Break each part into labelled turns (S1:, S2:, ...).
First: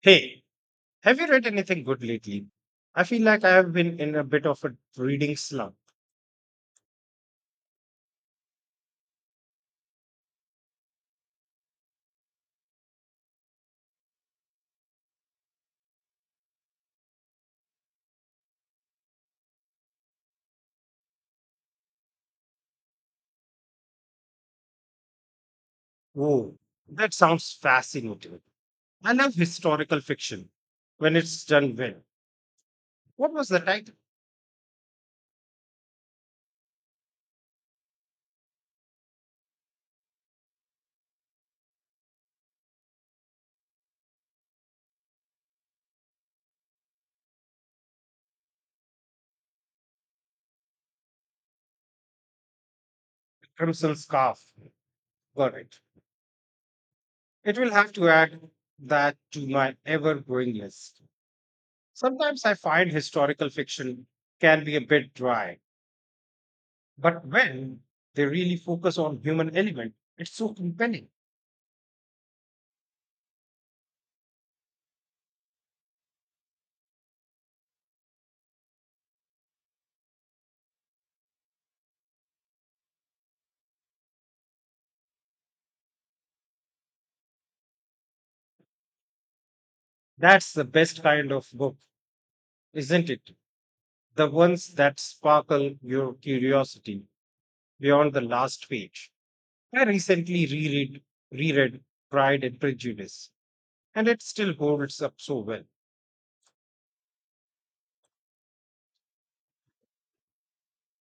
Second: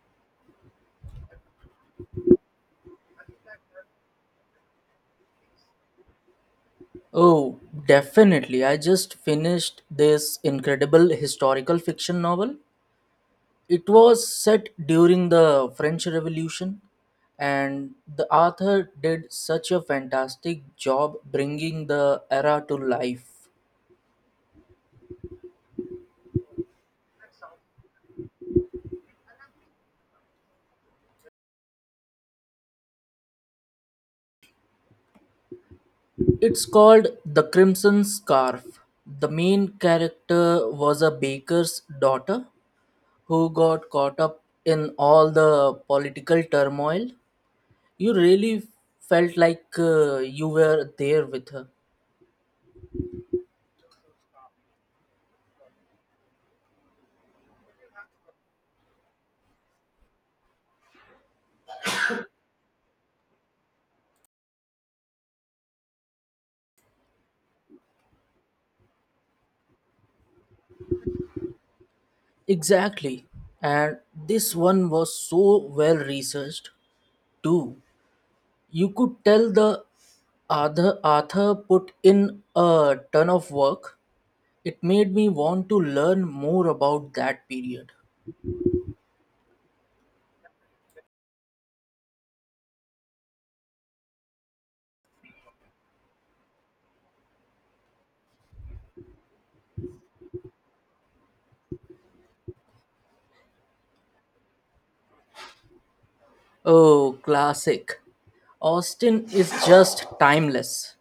S1: Hey, have you read anything good lately? I feel like I have been in a bit of a reading slump.
S2: Oh, definitely. I just finished this incredible historical fiction novel. It was set during the French Revolution, and the author did such a fantastic job bringing the era to life.
S1: Oh, that sounds fascinating. I love historical fiction when it's done well. What was the title?
S2: It's called The Crimson Scarf. The main character was a baker's daughter who got caught up in all the political turmoil. You really felt you were there with her.
S1: Crimson Scarf. Got it. It will have to add that to my ever growing list. Sometimes I find historical fiction can be a bit dry, but when they really focus on human element, it's so compelling.
S2: Exactly. And this one was so well researched too. You could tell the author put in a ton of work. It made me want to learn more about that period.
S1: That's the best kind of book, isn't it? The ones that sparkle your curiosity beyond the last page. I recently reread Pride and Prejudice, and it still holds up so well.
S2: Oh, classic. Austin is just timeless.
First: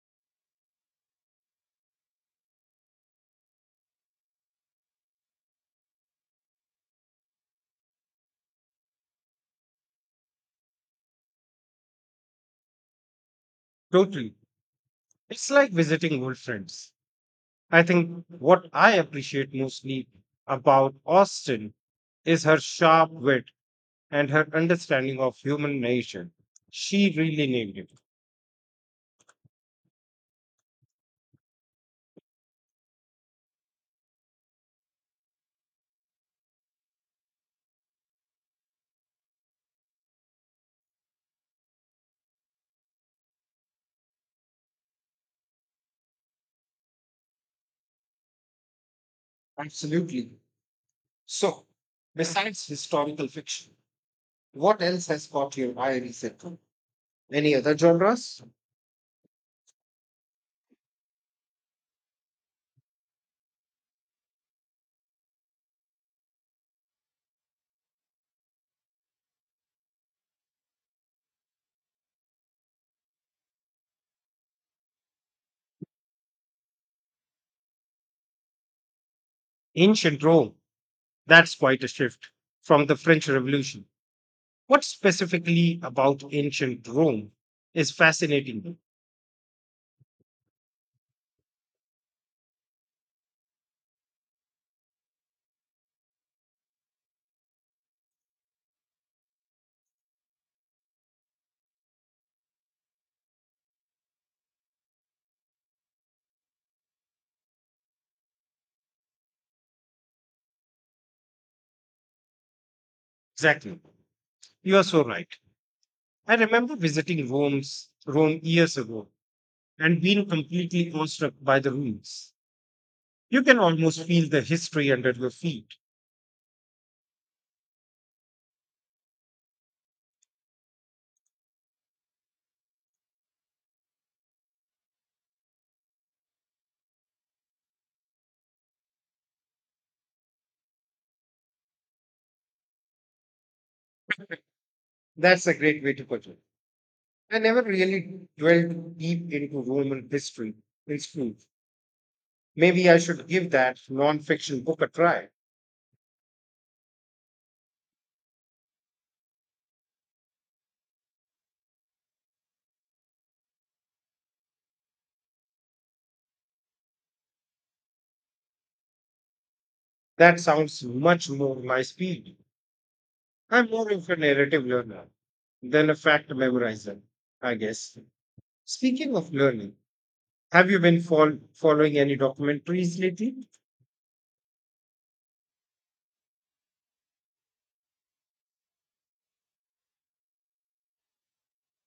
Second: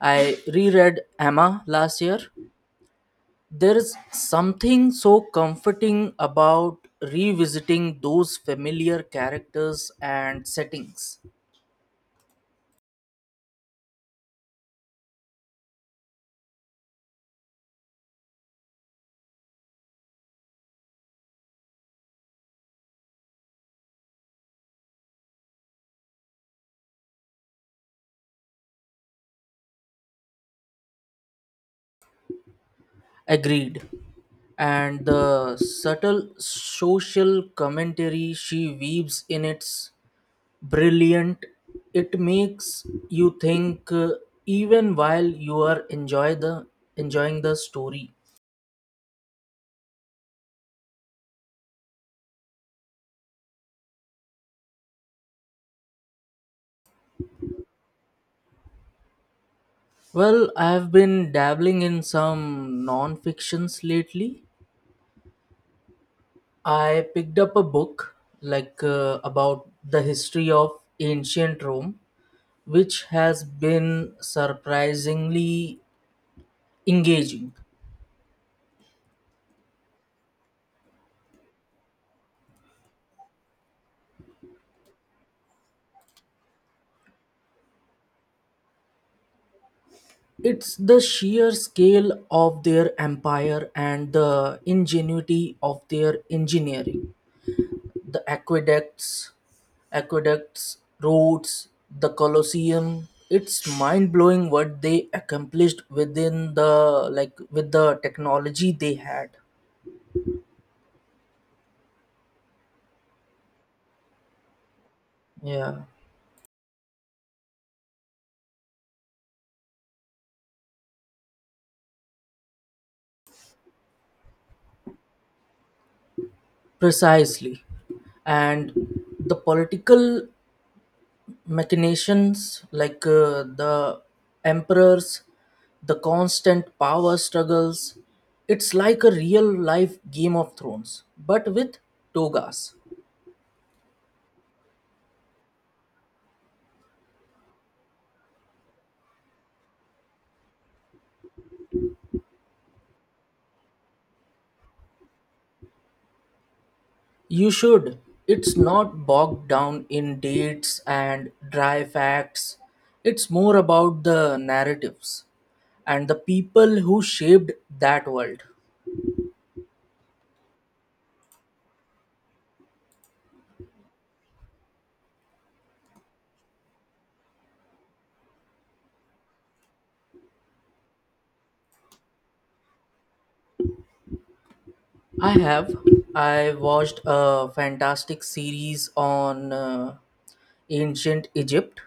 S2: I reread Emma last year. There's something so comforting about revisiting those familiar characters and settings.
S1: Totally. It's like visiting old friends. I think what I appreciate mostly about Austen is her sharp wit and her understanding of human nature. She really nailed it.
S2: Agreed. And the subtle social commentary she weaves in, it's brilliant. It makes you think, even while you are enjoying the story.
S1: Absolutely. So, besides historical fiction, what else has caught your eye recently? Any other genres?
S2: Well, I've been dabbling in some non-fictions lately. I picked up a book about the history of ancient Rome, which has been surprisingly engaging.
S1: Ancient Rome. That's quite a shift from the French Revolution. What specifically about ancient Rome is fascinating?
S2: It's the sheer scale of their empire and the ingenuity of their engineering. The aqueducts, roads, the Colosseum. It's mind blowing what they accomplished with the technology they had.
S1: Exactly. You are so right.
S2: Yeah.
S1: I remember visiting Rome years ago and being completely awestruck by the ruins. You can almost feel the history under your feet.
S2: Precisely. And the political machinations, the emperors, the constant power struggles, it's like a real life game of thrones, but with togas.
S1: That's a great way to put it. I never really dwelled deep into Roman history in school. Maybe I should give that non-fiction book a try.
S2: You should. It's not bogged down in dates and dry facts. It's more about the narratives and the people who shaped that world.
S1: That sounds much more my speed. I'm more of a narrative learner than a fact memorizer, I guess. Speaking of learning, have you been following any documentaries lately?
S2: I have. I watched a fantastic series on ancient Egypt.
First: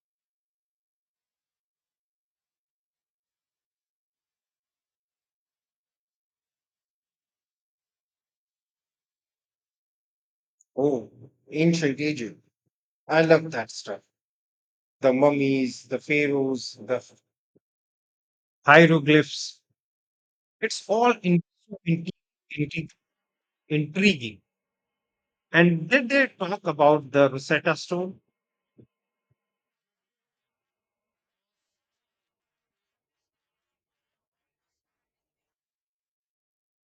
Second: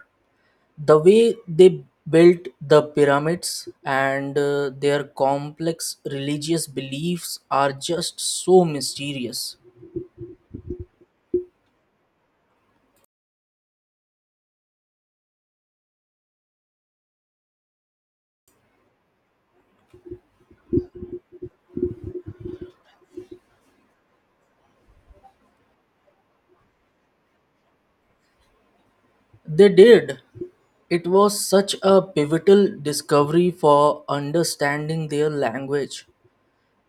S2: The way they built the pyramids, and their complex religious beliefs are just so mysterious.
S1: Oh, ancient Egypt. I love that stuff. The mummies, the pharaohs, the hieroglyphs. It's all in- intriguing. And did they talk about the Rosetta Stone?
S2: They did. It was such a pivotal discovery for understanding their language.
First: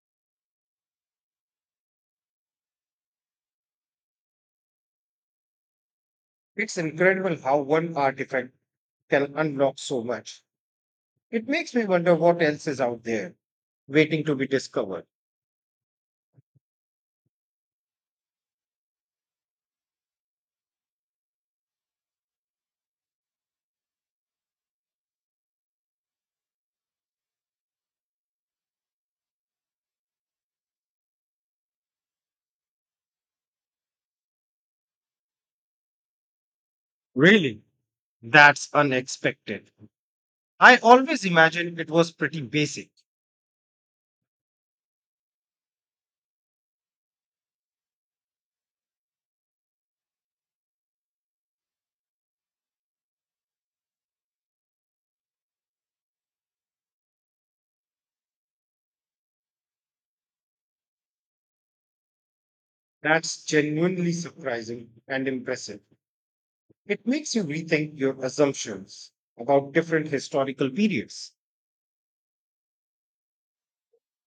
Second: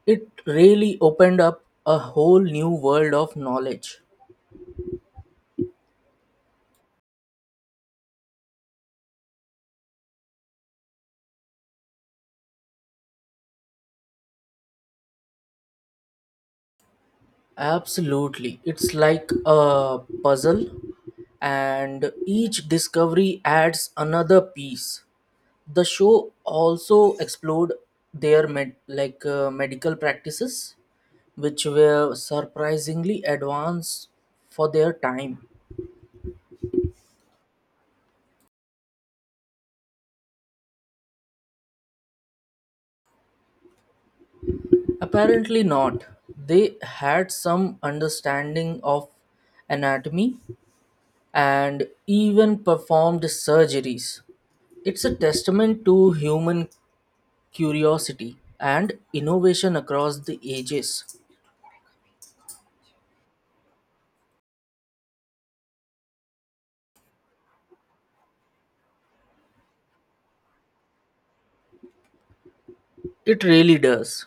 S2: It really opened up a whole new world of knowledge.
S1: It's incredible how one artifact can unlock so much. It makes me wonder what else is out there waiting to be discovered.
S2: Absolutely. It's like a puzzle, and each discovery adds another piece. The show also explored their medical practices, which were surprisingly advanced for their time.
S1: Really? That's unexpected. I always imagined it was pretty basic.
S2: Apparently not. They had some understanding of anatomy and even performed surgeries. It's a testament to human curiosity and innovation across the ages.
S1: That's genuinely surprising and impressive. It makes you rethink your assumptions about different historical periods.
S2: It really does.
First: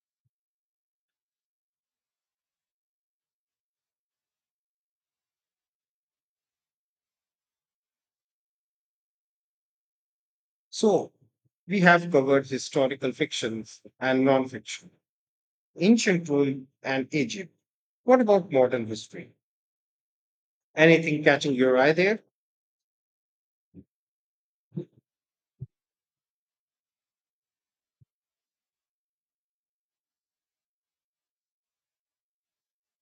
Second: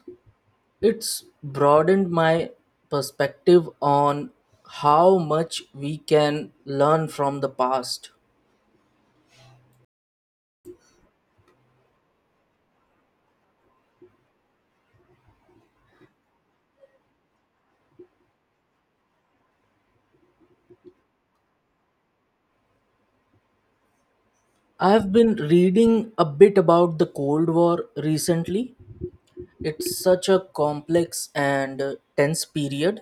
S2: It's broadened my perspective on how much we can learn from the past.
S1: So, we have covered historical fictions and non-fiction, ancient Rome and Egypt. What about modern history? Anything catching your eye there?
S2: I've been reading a bit about the Cold War recently. It's such a complex and tense period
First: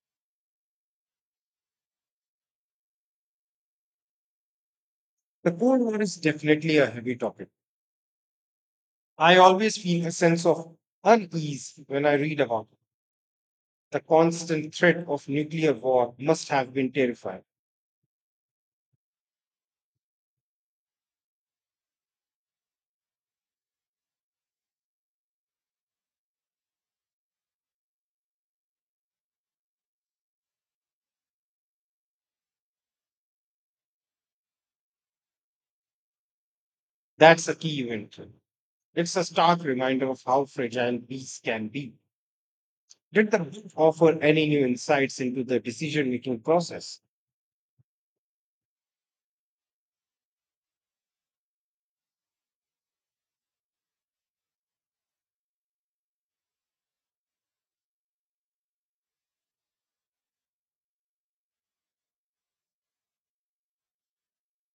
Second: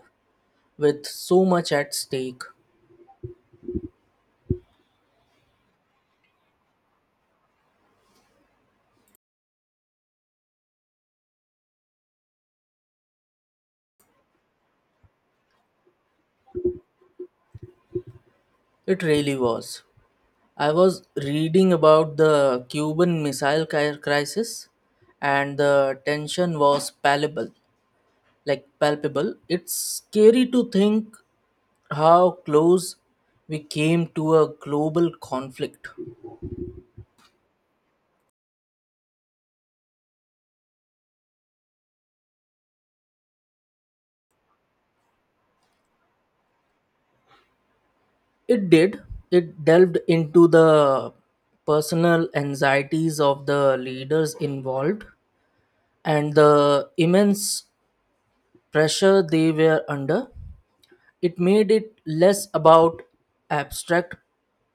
S2: with so much at stake.
S1: The Cold War is definitely a heavy topic. I always feel a sense of unease when I read about the constant threat of nuclear war must have been terrifying.
S2: It really was. I was reading about the Crisis, and the tension was palpable. Like palpable, it's scary to think how close we came to a global conflict.
S1: That's a key event. It's a stark reminder of how fragile peace can be. Did the book offer any new insights into the decision making process?
S2: It did. It delved into the personal anxieties of the leaders involved and the immense pressure they were under. It made it less about abstract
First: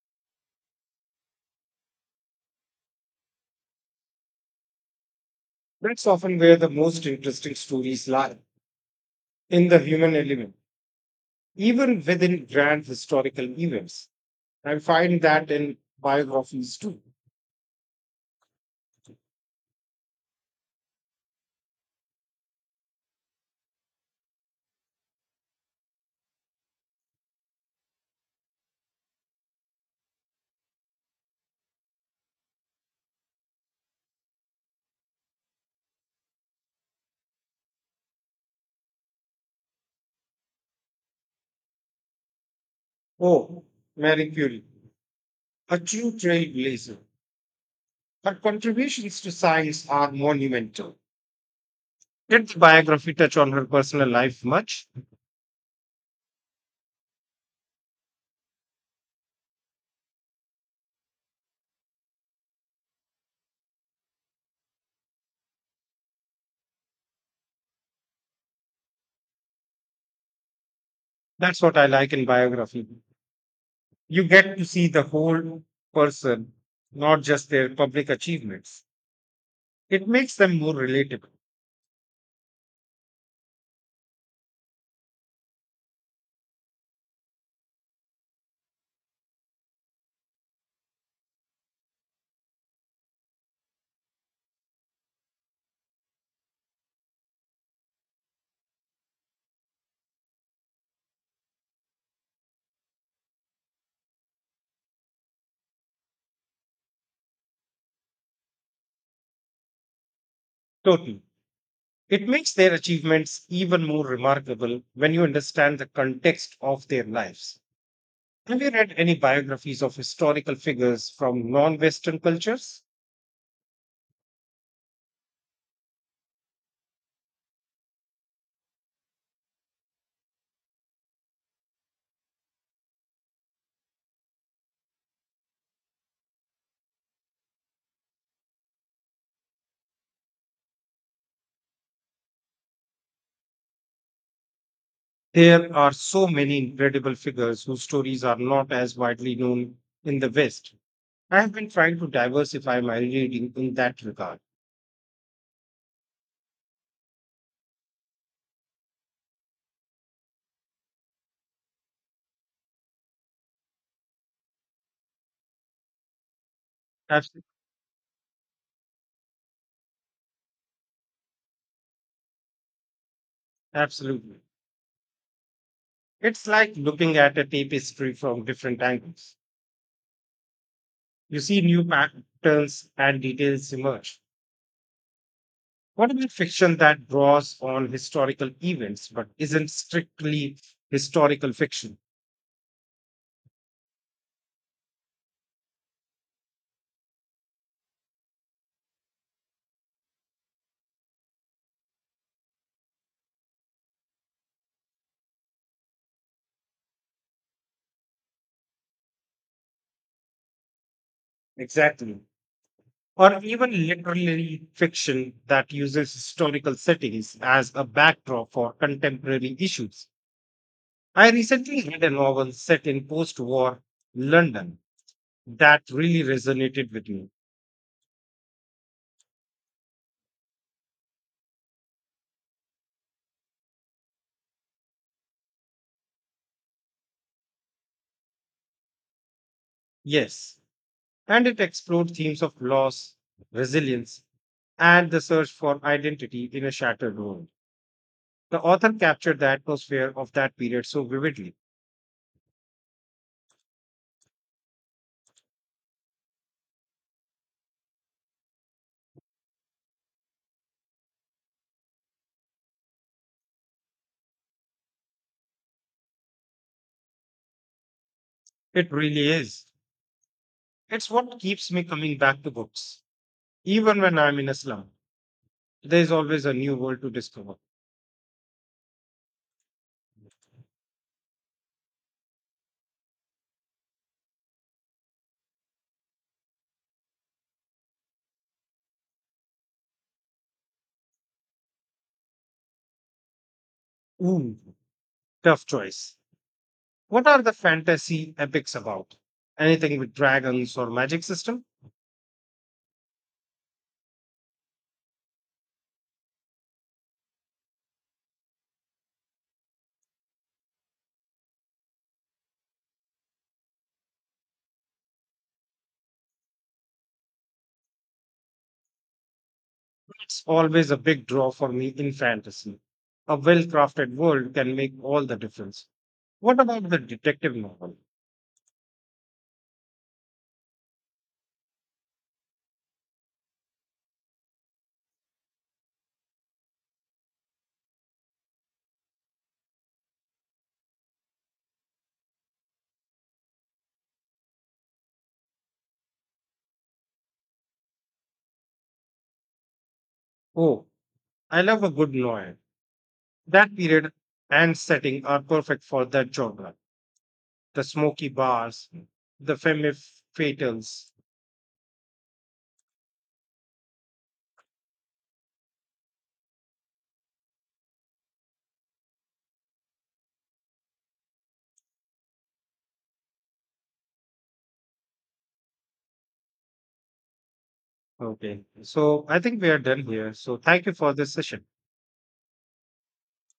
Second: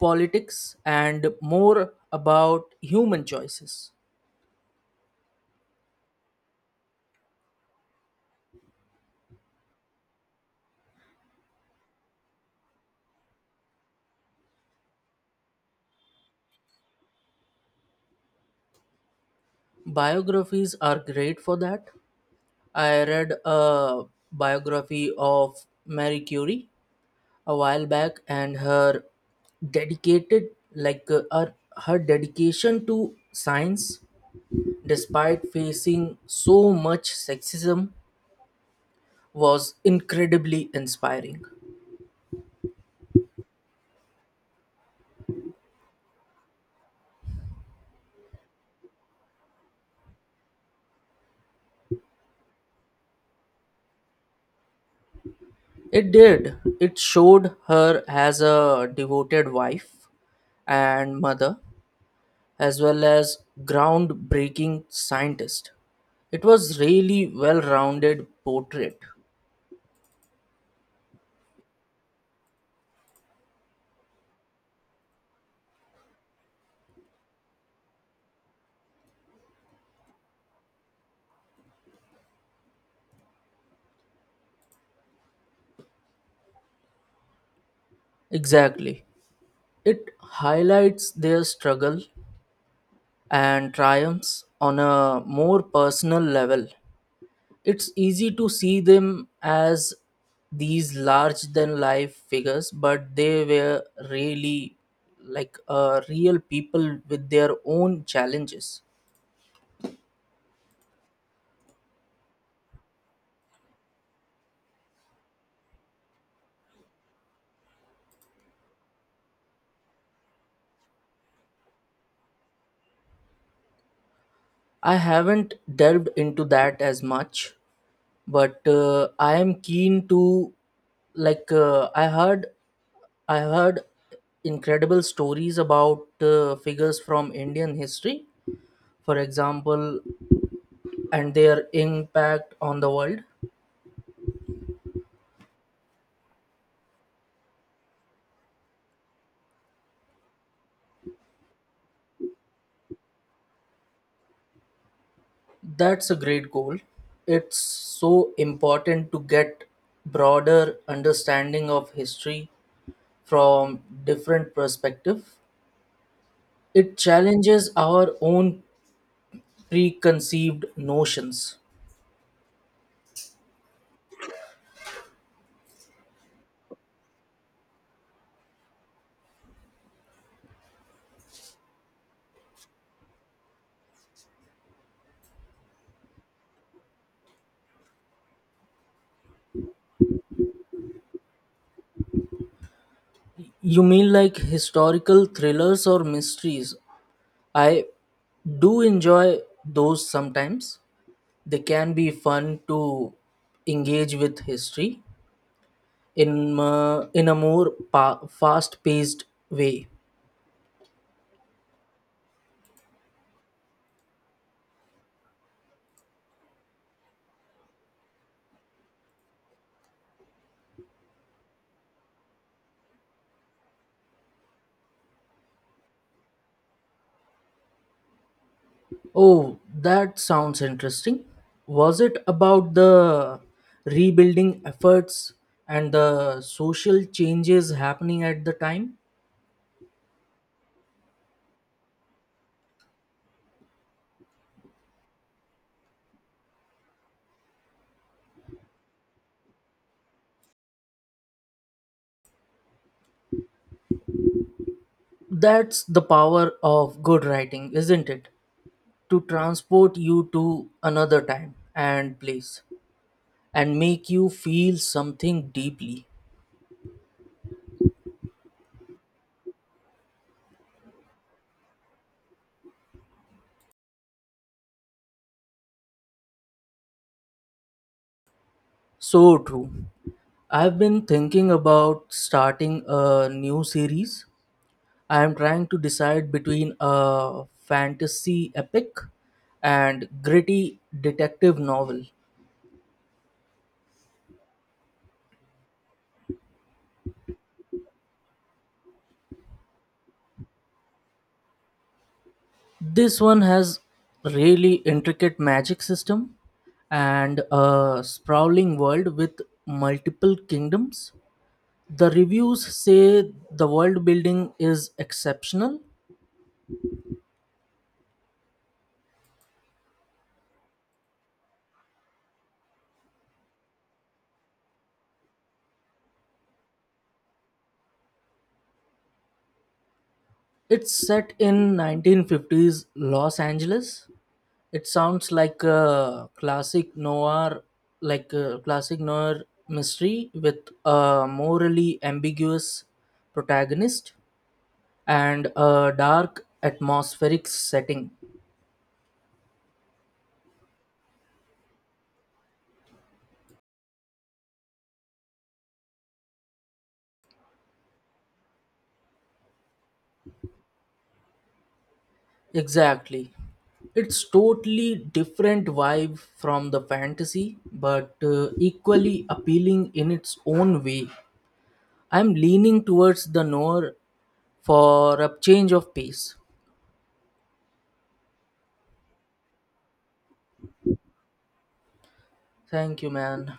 S2: politics and more about human choices.
S1: That's often where the most interesting stories lie in the human element, even within grand historical events. I find that in biographies too.
S2: Biographies are great for that. I read a biography of Marie Curie a while back, and her dedicated like uh, her, her dedication to science despite facing so much sexism was incredibly inspiring.
S1: Oh, Mary Curie, a true trailblazer. Her contributions to science are monumental. Did the biography touch on her personal life much?
S2: It did. It showed her as a devoted wife and mother, as well as groundbreaking scientist. It was really well-rounded portrait.
S1: That's what I like in biography. You get to see the whole person, not just their public achievements. It makes them more relatable.
S2: Exactly. It highlights their struggle and triumphs on a more personal level. It's easy to see them as these large than life figures, but they were really, real people with their own challenges.
S1: Totally. It makes their achievements even more remarkable when you understand the context of their lives. Have you read any biographies of historical figures from non Western cultures?
S2: I haven't delved into that as much, but I am keen to. like uh, I heard I heard incredible stories about figures from Indian history, for example, and their impact on the world.
S1: There are so many incredible figures whose stories are not as widely known in the West. I have been trying to diversify my reading in that regard.
S2: That's a great goal. It's so important to get broader understanding of history from different perspective. It
S1: Abs-
S2: challenges our own preconceived notions.
S1: Absolutely. It's like looking at a tapestry from different angles. You see new patterns and details emerge. What about fiction that draws on historical events but isn't strictly historical fiction?
S2: You mean like historical thrillers or mysteries? I do enjoy those sometimes. They can be fun to engage with history in a more fast-paced way.
S1: Exactly. Or even literary fiction that uses historical settings as a backdrop for contemporary issues. I recently read a novel set in post war London that really resonated with me.
S2: Oh, that sounds interesting. Was it about the rebuilding efforts and the social changes happening at the time?
S1: Yes, and it explored themes of loss, resilience, and the search for identity in a shattered world. The author captured the atmosphere of that period so vividly.
S2: That's the power of good writing, isn't it? To transport you to another time and place and make you feel something deeply.
S1: It really is. It's what keeps me coming back to books, even when I'm in a slump. There's always a new world to discover.
S2: So true. I've been thinking about starting a new series. I am trying to decide between a fantasy epic and gritty detective novel.
S1: Ooh, tough choice. What are the fantasy epics about? Anything with dragons or magic system?
S2: This one has really intricate magic system and a sprawling world with multiple kingdoms. The reviews say the world building is exceptional.
S1: It's always a big draw for me in fantasy. A well crafted world can make all the difference. What about the detective novel?
S2: It's set in 1950s Los Angeles. It sounds like a classic noir, like a classic noir mystery with a morally ambiguous protagonist and a dark atmospheric setting.
S1: Oh, I love a good noir. That period and setting are perfect for that genre. The smoky bars, the femme fatales.
S2: Exactly. It's totally different vibe from the fantasy, but equally appealing in its own way. I'm leaning towards the noir for a change of pace.
S1: Okay, so I think we are done here. So thank you for this session.
S2: Thank you, man.